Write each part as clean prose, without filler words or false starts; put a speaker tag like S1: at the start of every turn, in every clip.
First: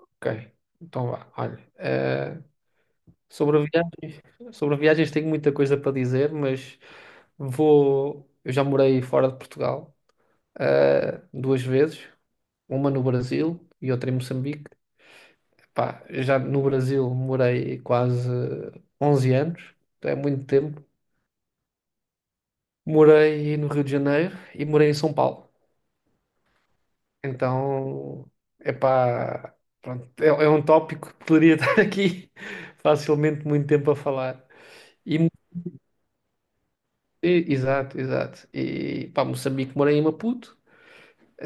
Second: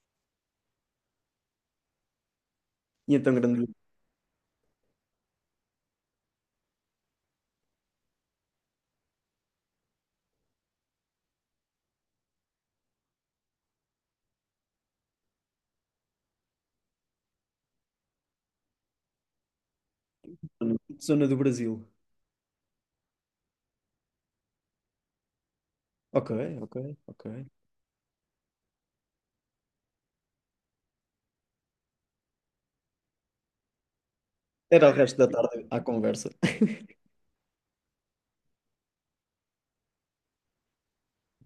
S1: Ok, então vá. Olha,
S2: E então,
S1: sobre
S2: grande
S1: viagens, sobre viagens tenho muita coisa para dizer, mas vou. Eu já morei fora de Portugal, duas vezes, uma no Brasil e outra em Moçambique. Pá, já no Brasil morei quase 11 anos, então é muito
S2: zona
S1: tempo.
S2: zona do Brasil.
S1: Morei no Rio de Janeiro e morei em São Paulo.
S2: Ok, ok, ok.
S1: Então, epá, pronto, é um tópico que poderia estar aqui facilmente muito tempo a falar.
S2: Era o resto
S1: e
S2: da tarde à conversa.
S1: Exato, exato. E pá, Moçambique, morei em Maputo.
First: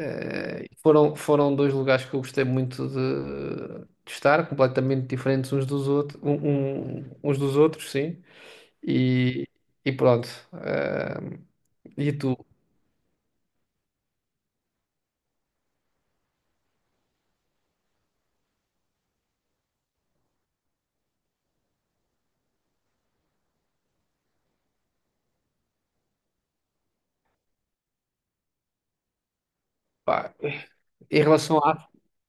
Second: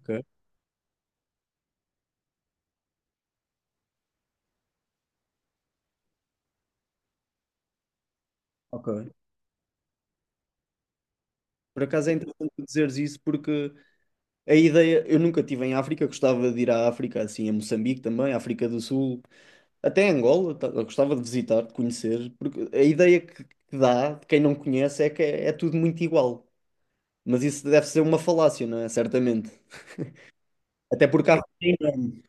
S2: Ok,
S1: foram dois lugares que eu gostei muito de estar, completamente diferentes uns dos outros, uns dos outros, sim.
S2: ok.
S1: E, e pronto. Eh,
S2: Por acaso é
S1: e tu,
S2: interessante tu dizeres isso porque a ideia, eu nunca estive em África, gostava de ir à África, assim, a Moçambique também, África do Sul, até Angola, eu gostava de visitar, de conhecer, porque a ideia que dá de quem não conhece é que é tudo muito igual. Mas isso deve ser uma falácia, não é? Certamente.
S1: pá,
S2: Até
S1: em
S2: porque a
S1: relação
S2: África
S1: à
S2: é
S1: África.
S2: enorme.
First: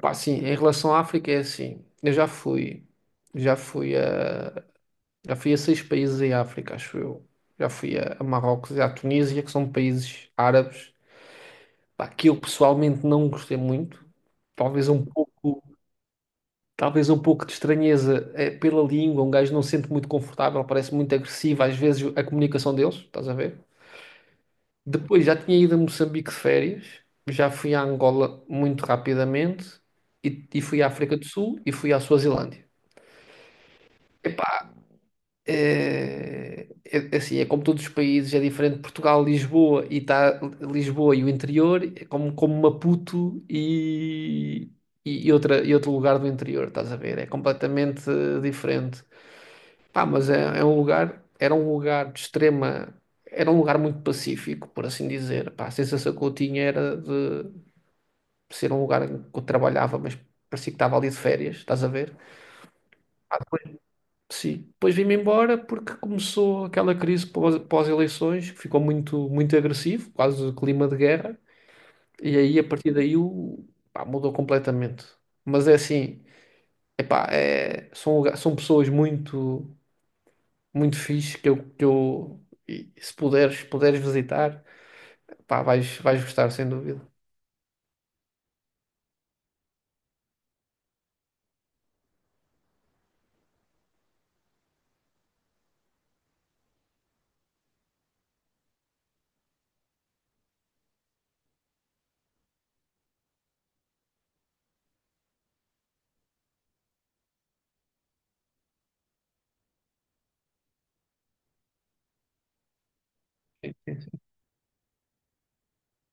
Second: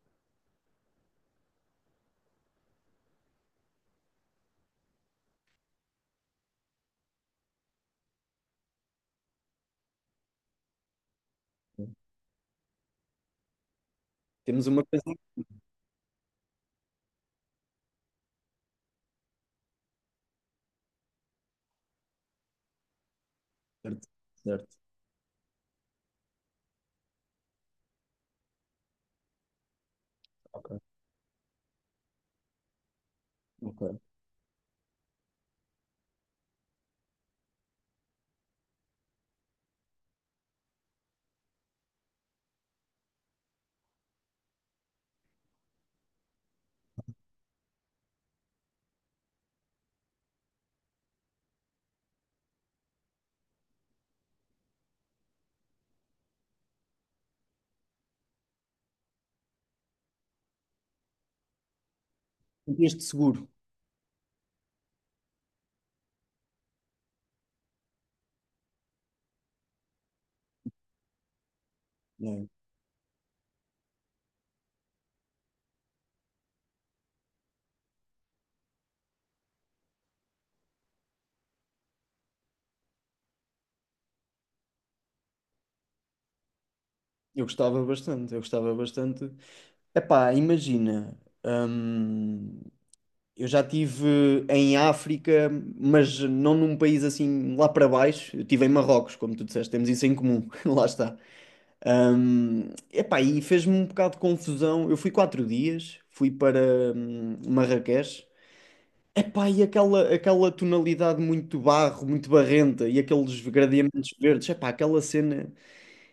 S1: Pá, sim, em relação à África é assim. Eu já fui a, já fui a seis países em África, acho eu. Já fui a Marrocos e à Tunísia, que são países árabes. Pá, que eu pessoalmente não gostei muito.
S2: Temos uma
S1: Talvez
S2: coisa.
S1: um pouco, talvez um pouco de estranheza pela língua. Um gajo não se sente muito confortável, parece muito agressivo às vezes a comunicação deles, estás a ver?
S2: Certo, certo.
S1: Depois já tinha ido a Moçambique de férias, já fui à Angola muito rapidamente e
S2: Ok,
S1: fui à África do Sul e fui à Suazilândia.
S2: ok.
S1: Eh, assim, é como todos os países, é diferente. Portugal, Lisboa e tá, Lisboa e o interior, é como, como Maputo e outro lugar do interior, estás a ver? É completamente diferente. Pá, mas era um lugar muito pacífico, por assim dizer. Pá, a sensação que eu tinha era de ser um lugar em que eu trabalhava, mas parecia que estava ali de férias, estás a ver?
S2: Sentias-te seguro.
S1: Sim. Depois vim-me embora porque começou aquela crise pós-eleições, que ficou muito, muito agressivo, quase clima de guerra. E aí a partir daí pá, mudou completamente. Mas é assim, epá, são pessoas muito, muito fixe que eu e se puderes visitar, pá, vais gostar, sem dúvida.
S2: Eu gostava bastante, eu gostava bastante. Epá, imagina, hum, eu já estive em África, mas não num país assim lá para baixo. Eu estive em Marrocos, como tu disseste, temos isso em comum, lá está. Epá, e fez-me um bocado de confusão. Eu fui 4 dias, fui para Marrakech. Epá, e aquela tonalidade muito barro, muito barrenta, e aqueles gradientes verdes, epá, aquela cena.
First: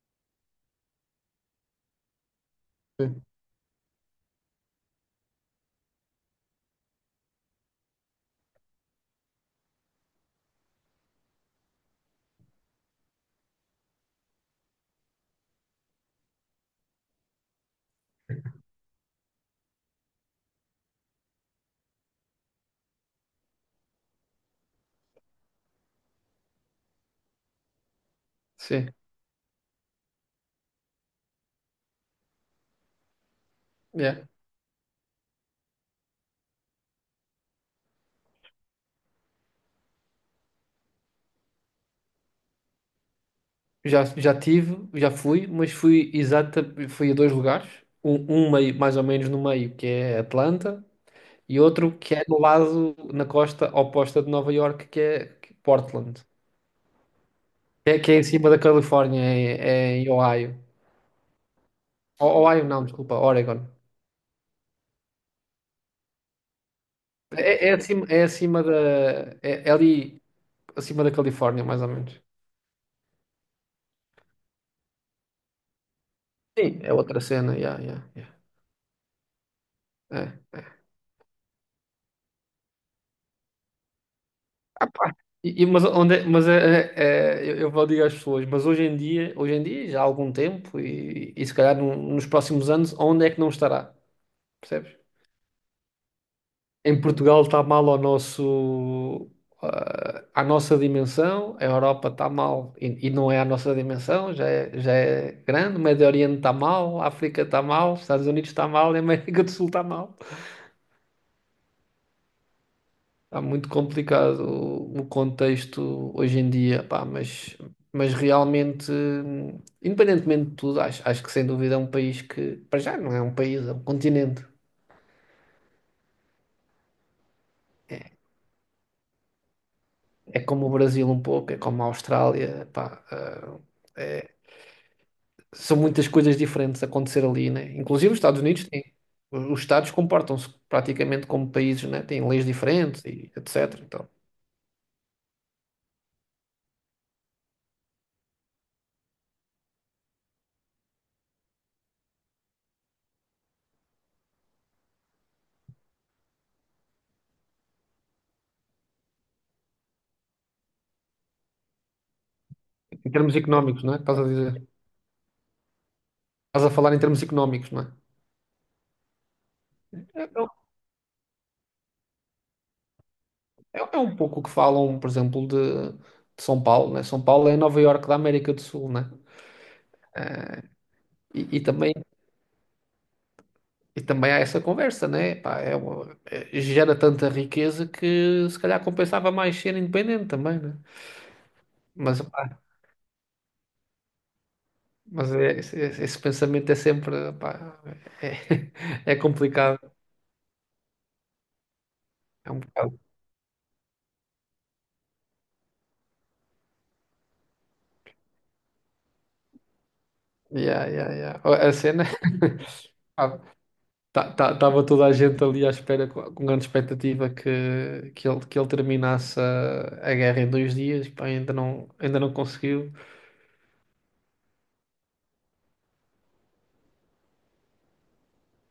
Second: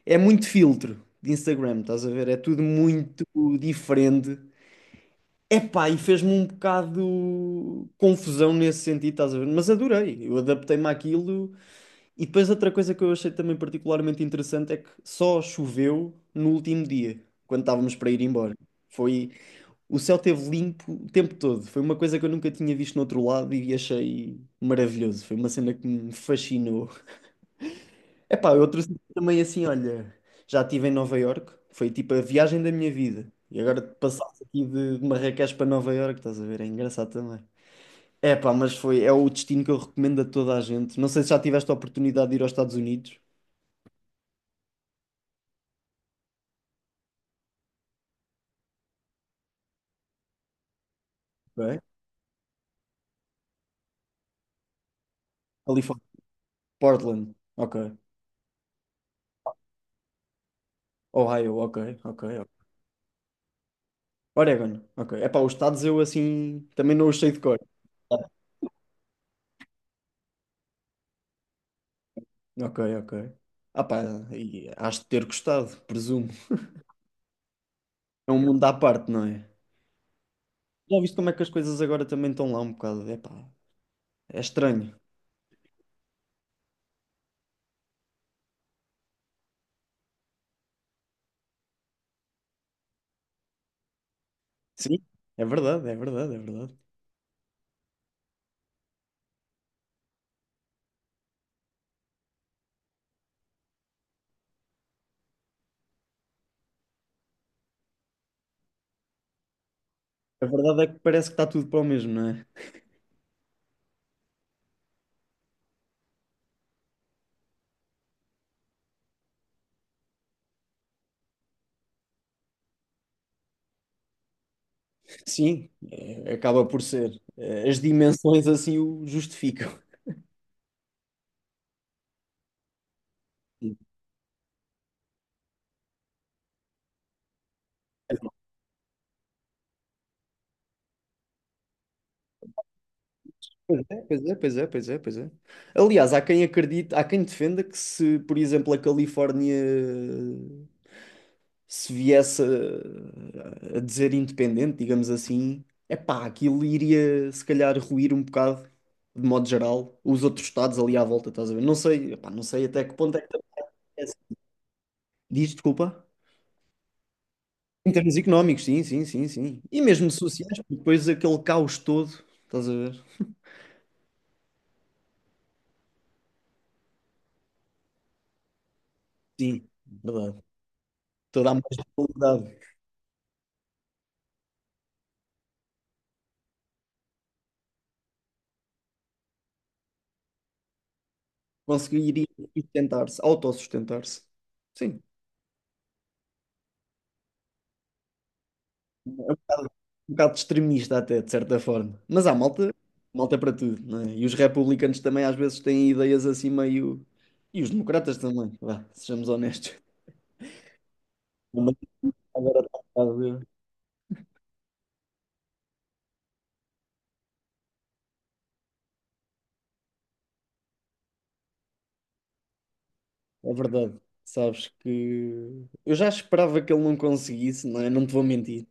S2: É muito filtro de Instagram, estás a ver? É tudo muito
S1: Sim.
S2: diferente. Epá, e fez-me um bocado confusão nesse sentido, estás a ver? Mas adorei, eu adaptei-me àquilo. E depois outra coisa que eu achei também particularmente interessante é que só choveu no último dia, quando estávamos para ir embora. Foi, o céu esteve limpo o tempo todo. Foi uma coisa que eu nunca tinha visto no outro lado e achei maravilhoso. Foi uma cena que me fascinou. Epá, eu trouxe
S1: Sim.
S2: também assim, olha, já estive em Nova Iorque, foi tipo a viagem da minha vida. E agora
S1: Yeah.
S2: passaste aqui de Marrakech para Nova Iorque, estás a ver? É engraçado também. É pá, mas foi, é o destino que eu recomendo a toda a gente. Não sei se já tiveste a oportunidade de ir aos Estados Unidos.
S1: Já fui, fui a dois lugares. Um meio, mais ou menos no meio, que é Atlanta, e
S2: Ok.
S1: outro que é no lado, na costa oposta de Nova York, que é
S2: Califórnia,
S1: Portland,
S2: Portland, ok.
S1: que é em cima da Califórnia, é em Ohio.
S2: Ohio, ok, ok, ok.
S1: Ohio não, desculpa, Oregon.
S2: Oregon, ok. É pá, os estados eu assim também não os sei de
S1: É,
S2: cor.
S1: é acima, é acima da, é ali acima da Califórnia, mais ou menos.
S2: Ok, ok. Ah pá, e has de ter gostado, presumo.
S1: Sim, é outra cena, yeah, yeah,
S2: É
S1: yeah.
S2: um mundo à parte, não é?
S1: É.
S2: Já viste como é que as coisas agora também estão lá um bocado? Epá, é
S1: Ah,
S2: estranho.
S1: pá. Eu vou dizer às pessoas, mas hoje em dia, já há algum tempo, e se calhar nos próximos anos, onde é que não estará? Percebes?
S2: Sim, é verdade, é verdade, é verdade.
S1: Em Portugal está mal à nossa dimensão, a Europa está mal e não é à nossa dimensão, já é grande, o Médio Oriente está mal, a África está mal, os Estados Unidos está mal e a América do Sul está mal.
S2: A verdade é que parece que está tudo para o mesmo, não é?
S1: Está muito complicado o contexto hoje em dia, pá, mas realmente, independentemente de tudo, acho que sem dúvida é um país que, para já, não é um país, é um continente.
S2: Sim, acaba por ser. É, as dimensões assim o justificam.
S1: É como o Brasil um pouco, é como a Austrália, pá, ah,
S2: Sim.
S1: são muitas coisas diferentes a acontecer ali, né? Inclusive os Estados comportam-se praticamente como países, né? Têm leis diferentes e etc. Então,
S2: Pois é, pois é, pois é, pois é. Pois é. Aliás, há quem acredite, há quem defenda que se, por exemplo, a Califórnia se viesse a dizer independente, digamos assim, é pá, aquilo iria se calhar ruir um bocado, de modo geral, os outros estados ali à volta, estás a ver? Não sei, epá, não sei até que
S1: em
S2: ponto é que
S1: termos
S2: também
S1: económicos, né?
S2: é
S1: Estás a
S2: assim.
S1: dizer,
S2: Diz, desculpa.
S1: estás a falar em termos económicos, né?
S2: Em termos económicos, sim, sim, sim, sim. E mesmo
S1: É, é,
S2: sociais, porque depois aquele caos todo, estás a ver?
S1: é um pouco o que falam, por exemplo, de São Paulo, né? São Paulo é a Nova Iorque da América do Sul, né?
S2: Sim, verdade.
S1: E,
S2: Toda a
S1: e
S2: mais
S1: também,
S2: qualidade
S1: e também há essa conversa, né? Pá, gera tanta riqueza que se calhar compensava mais ser independente também, né? Mas,
S2: conseguiria
S1: pá,
S2: sustentar-se, autossustentar-se. Sim.
S1: mas esse pensamento é sempre, pá, é,
S2: é
S1: é
S2: um
S1: complicado.
S2: um bocado extremista até, de certa forma. Mas há
S1: É um
S2: malta,
S1: bocado.
S2: malta para tudo, não é? E os republicanos também às vezes têm ideias assim meio... E os democratas também, vá, sejamos honestos.
S1: Yeah, yeah, yeah. Ó, a
S2: Mas
S1: cena,
S2: agora está um bocado.
S1: estava toda a gente ali à espera com grande expectativa que ele terminasse a guerra em 2 dias, pá, ainda não conseguiu.
S2: É verdade. Sabes que eu já esperava que ele não conseguisse, não é? Não te vou mentir.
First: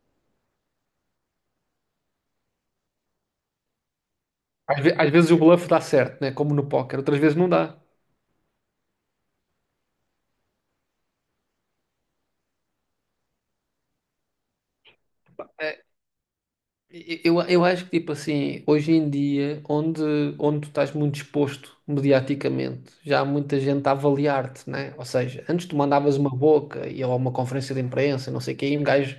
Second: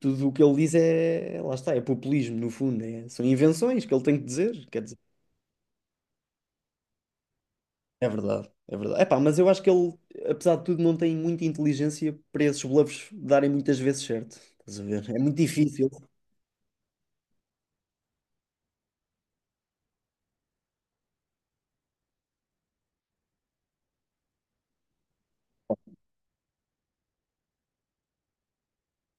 S2: Tudo o que ele diz é, lá está, é populismo, no fundo. São invenções que ele tem que dizer.
S1: Às,
S2: Quer
S1: ve- às vezes o bluff dá certo, né? Como no póquer, outras vezes não dá.
S2: É verdade, é verdade. Epá, mas eu acho que ele, apesar de tudo, não tem muita inteligência para esses bluffs darem muitas vezes certo. Estás a ver? É muito
S1: É,
S2: difícil.
S1: eu acho que, tipo assim, hoje em dia, onde tu estás muito exposto mediaticamente, já há muita gente a avaliar-te, né? Ou seja, antes tu mandavas uma boca e ou uma conferência de imprensa, não sei o quê, e um gajo,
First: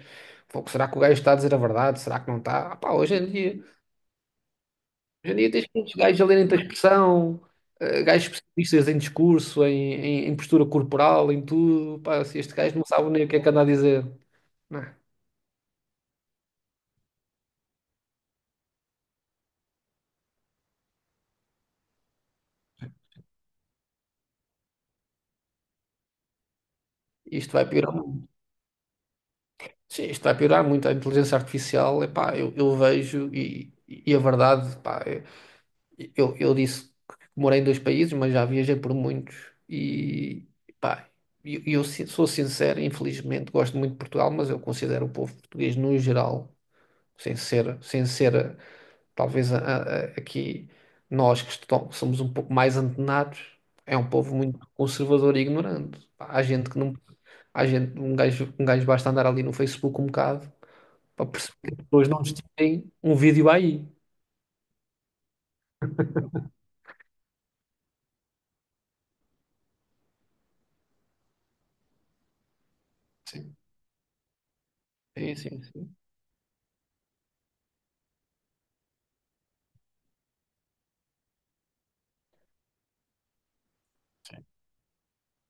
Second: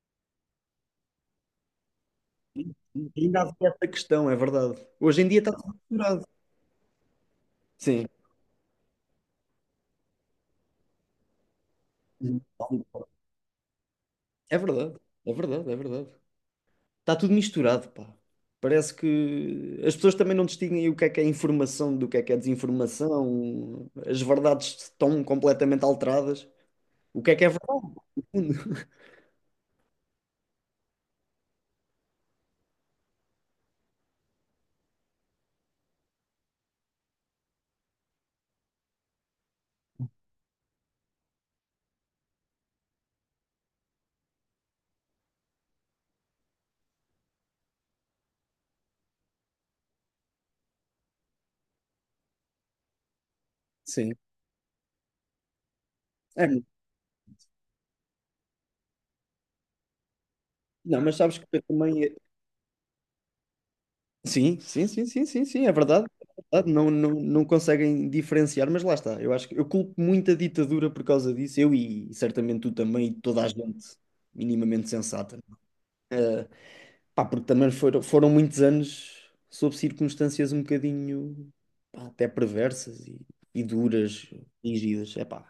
S1: "Pô, será que o gajo está a dizer a verdade? Será que não está?" Ah, pá, hoje em
S2: Ainda há
S1: dia,
S2: essa questão, é verdade. Hoje em
S1: hoje em
S2: dia está
S1: dia tens
S2: tudo
S1: muitos gajos
S2: misturado.
S1: a lerem-te a expressão,
S2: Sim.
S1: gajos especialistas em discurso, em postura corporal, em tudo. Pá, se este gajo não sabe nem o que é que anda a dizer,
S2: É verdade,
S1: né?
S2: é verdade, é verdade. Está tudo misturado, pá. Parece que as pessoas também não distinguem o que é informação do que é desinformação. As verdades estão completamente alteradas. O que é
S1: Isto vai
S2: verdade?
S1: piorar. Sim, isto vai piorar muito. A inteligência artificial, epá, eu vejo e a verdade, epá, eu disse que morei em dois países, mas já viajei por muitos e epá, e eu sou sincero, infelizmente gosto muito de Portugal, mas eu considero o povo português no geral, sem ser talvez aqui nós somos um pouco mais antenados, é um
S2: Sim.
S1: povo muito conservador e ignorante. Pá, há
S2: É,
S1: gente que não, há gente, um gajo basta andar ali no Facebook um bocado
S2: não, mas
S1: para
S2: sabes que
S1: perceber
S2: eu
S1: que as pessoas
S2: também.
S1: não nos um vídeo aí.
S2: Sim, sim, sim, sim, sim, sim, é verdade. É verdade, não, não, não conseguem diferenciar, mas lá está. Eu acho que eu culpo muito a ditadura por causa disso, eu e certamente tu também, e toda a
S1: Sim,
S2: gente minimamente
S1: sim,
S2: sensata.
S1: sim, sim,
S2: Pá, porque também foram muitos anos sob circunstâncias um bocadinho, pá, até perversas e duras, rígidas. É pá,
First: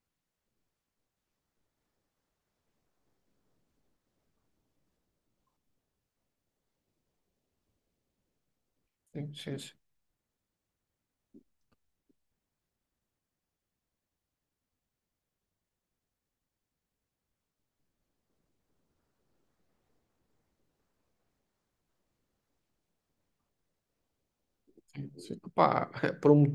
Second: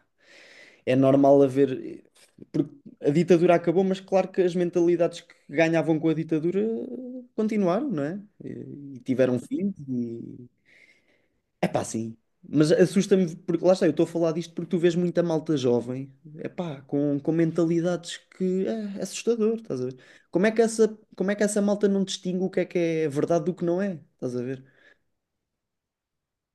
S2: é normal haver. Porque a ditadura acabou, mas claro que as mentalidades que ganhavam com a ditadura continuaram, não é? E
S1: sim,
S2: tiveram
S1: sim,
S2: fim. É pá, sim. Mas assusta-me, porque lá está, eu estou a falar disto porque tu vês muita malta jovem, é pá, com mentalidades que é assustador, estás a ver? Como é que essa malta não distingue o que é verdade do que não é? Estás a ver?
S1: sim, sim, sim. Pá, é por um-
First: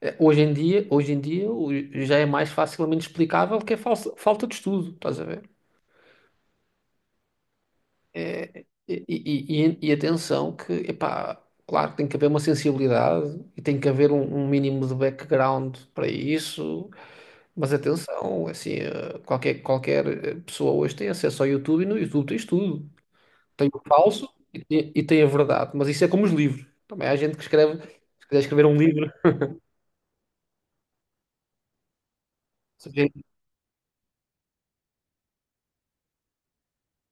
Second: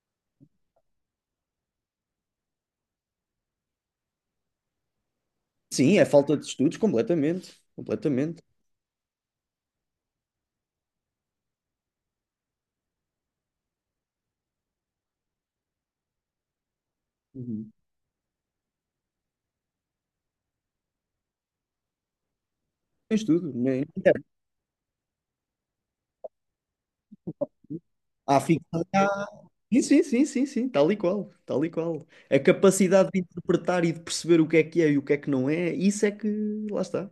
S1: eh, hoje em dia já é mais facilmente explicável que é falta de estudo, estás a ver?
S2: Sim, é falta de estudos, completamente. Completamente.
S1: E atenção que, epá, claro que tem que haver uma sensibilidade e tem que haver um mínimo de background para isso,
S2: Uhum.
S1: mas atenção, assim, qualquer pessoa hoje tem acesso ao YouTube e no YouTube tens tudo.
S2: Tem estudo.
S1: Tem o falso e tem a verdade. Mas isso é como os livros. Também há gente que escreve, se
S2: Há
S1: quiser escrever um
S2: ficção.
S1: livro.
S2: Sim, sim, sim, sim, sim, tal e qual, tal e qual. A
S1: Se
S2: capacidade
S1: vê-
S2: de interpretar e de perceber o que é e o que é que não é, isso é que lá está.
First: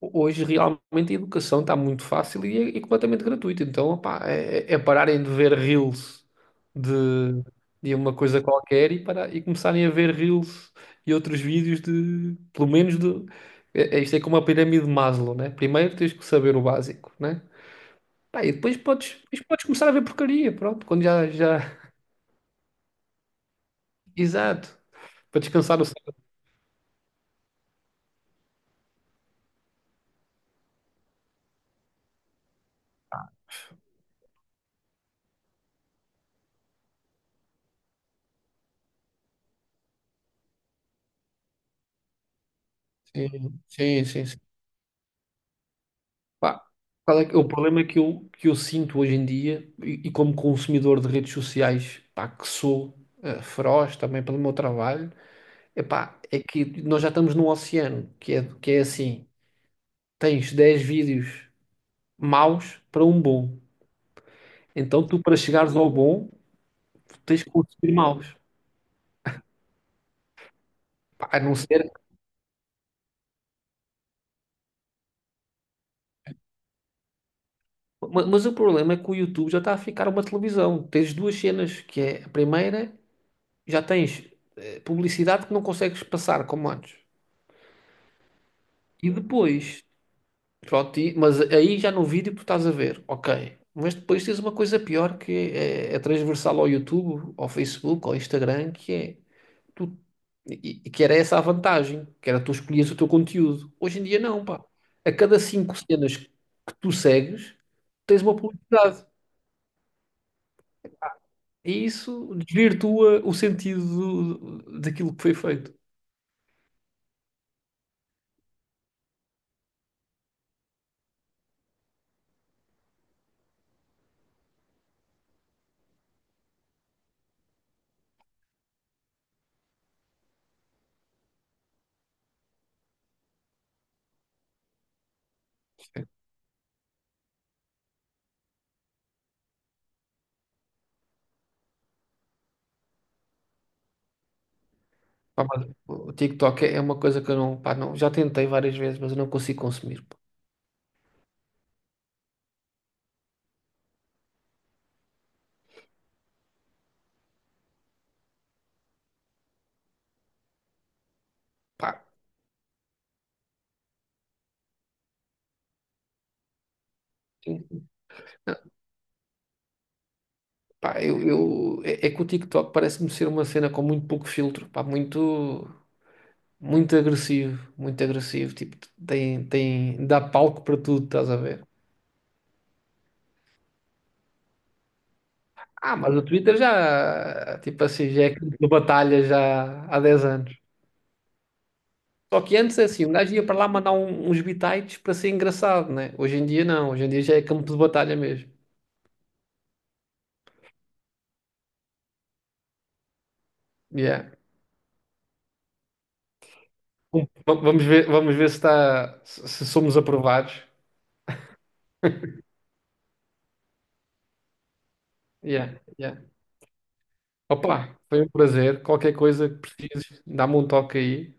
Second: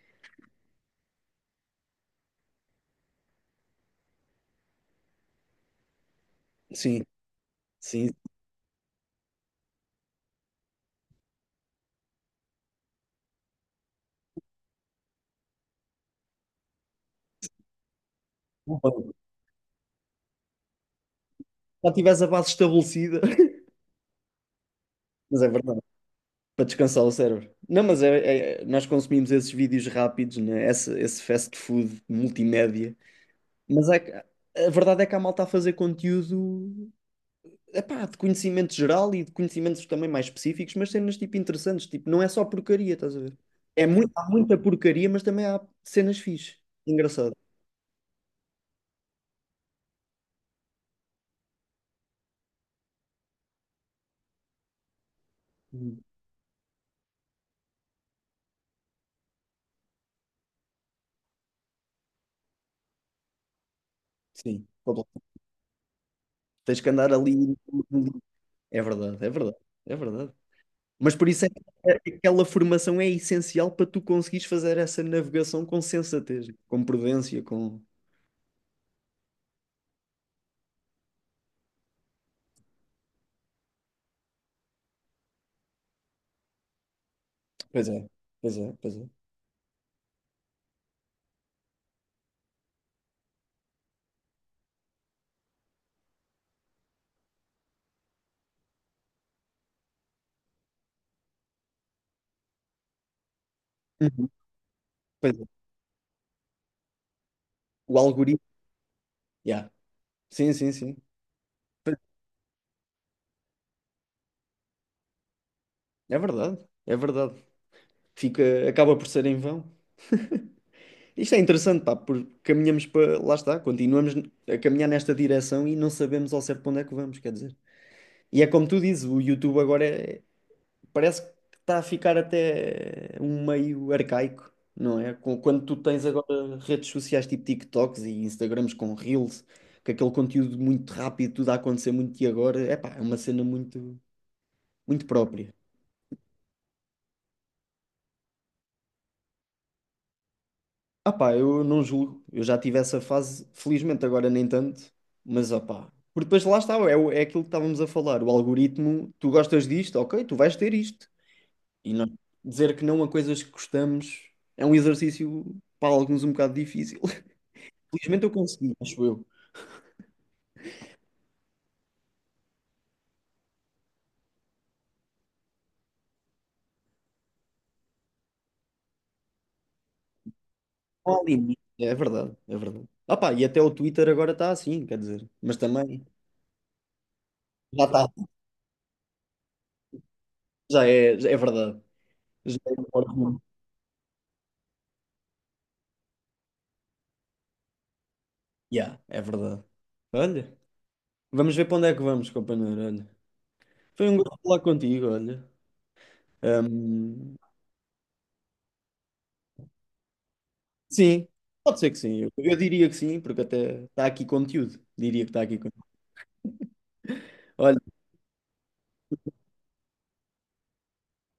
S1: Hoje realmente a educação está muito fácil e é completamente gratuita. Então, opá, é pararem de ver reels de,
S2: Sim,
S1: de
S2: sim.
S1: uma coisa qualquer e começarem a ver reels e outros vídeos pelo menos de. Isto é como a pirâmide de Maslow, né? Primeiro tens que saber o básico, né? Pá, e depois podes começar a ver porcaria, pronto, quando já.
S2: Já tivesse a base estabelecida.
S1: Exato. Para
S2: Mas é verdade,
S1: descansar o.
S2: para descansar o cérebro. Não, mas nós consumimos esses vídeos rápidos, né? Esse fast food multimédia. Mas é que, a verdade é que há malta a fazer conteúdo, epá, de conhecimento geral e de conhecimentos também mais específicos, mas cenas tipo interessantes, tipo, não é só porcaria, estás a ver?
S1: Sim,
S2: É
S1: sim,
S2: muito,
S1: sim,
S2: há
S1: sim.
S2: muita porcaria, mas também há cenas fixe.
S1: Pá,
S2: Engraçado.
S1: o problema é que eu sinto hoje em dia, e como consumidor de redes sociais, pá, que sou feroz também pelo meu trabalho, é
S2: Uhum.
S1: pá, é que nós já estamos num oceano, que é assim, tens 10 vídeos maus para um bom.
S2: Sim,
S1: Então tu,
S2: completamente.
S1: para chegares ao bom,
S2: Tens que andar
S1: tu tens que
S2: ali. no-
S1: consumir
S2: no-
S1: maus.
S2: É verdade, é verdade, é verdade. Mas por
S1: Pá, a
S2: isso é
S1: não ser.
S2: que aquela formação é essencial para tu conseguires fazer essa navegação com sensatez, com prudência, com.
S1: Mas, o problema é que o YouTube já está a ficar uma televisão. Tens duas cenas, que é a primeira já tens publicidade que não consegues passar como antes.
S2: Pois é, pois é, pois é.
S1: E depois, pronto, mas aí já no vídeo tu estás a ver, ok. Mas depois tens uma coisa pior que é transversal ao YouTube, ao Facebook, ao Instagram, que é tu, e que era essa a vantagem, que era tu escolhias o teu conteúdo. Hoje em dia
S2: Uhum.
S1: não, pá. A
S2: Pois
S1: cada
S2: é.
S1: cinco cenas que tu segues,
S2: O
S1: tens uma
S2: algoritmo.
S1: publicidade.
S2: Yeah. Sim, sim, sim.
S1: E isso desvirtua o sentido daquilo que foi feito.
S2: É verdade, é verdade. Acaba por ser em vão. Isto é interessante, pá, porque caminhamos para. Lá está, continuamos a caminhar nesta direção e não sabemos ao certo para onde é que vamos, quer dizer. E é como tu dizes, o YouTube agora parece que está a ficar até um meio arcaico, não é? Quando tu tens agora redes sociais tipo TikToks e Instagrams com Reels, com aquele conteúdo muito rápido, tudo a acontecer muito e agora, é pá, é uma cena muito, muito
S1: Pá,
S2: própria.
S1: mas o TikTok é uma coisa que eu não, pá, não, já tentei várias vezes, mas eu não consigo consumir.
S2: Ah pá, eu não julgo, eu já tive essa fase, felizmente agora nem tanto, mas ah pá. Porque depois lá está, é aquilo que estávamos a falar, o algoritmo, tu gostas disto, ok, tu vais ter isto.
S1: Pá,
S2: E não dizer que não a coisas que gostamos é um exercício para alguns um bocado difícil.
S1: sim.
S2: Felizmente eu consegui, acho eu.
S1: Pá, é que o TikTok parece-me ser uma cena com muito pouco filtro, pá, muito, muito agressivo, tipo, dá palco para tudo,
S2: Não há
S1: estás a
S2: limite.
S1: ver?
S2: É verdade, é verdade. Ah pá, e até o Twitter agora está assim, quer dizer. Mas
S1: Ah,
S2: também
S1: mas o Twitter já, tipo
S2: já está,
S1: assim, já é campo de batalha já há 10 anos.
S2: já é verdade.
S1: Só que
S2: Já
S1: antes,
S2: é, um
S1: assim, um gajo
S2: órgão.
S1: ia para lá mandar uns bitites para ser engraçado, né? Hoje em dia não, hoje em dia já é campo de batalha mesmo.
S2: Yeah, é verdade. Olha, vamos ver para onde é que vamos, companheiro. Olha, foi um
S1: Yeah.
S2: gosto falar contigo, olha. Ahm,
S1: Vamos ver se, está, se se somos aprovados.
S2: sim, pode ser que sim. Eu diria que sim, porque até está aqui conteúdo. Diria que está aqui
S1: Yeah,
S2: conteúdo.
S1: yeah.
S2: Olha,
S1: Opa, foi um prazer. Qualquer coisa que precises, dá-me um toque aí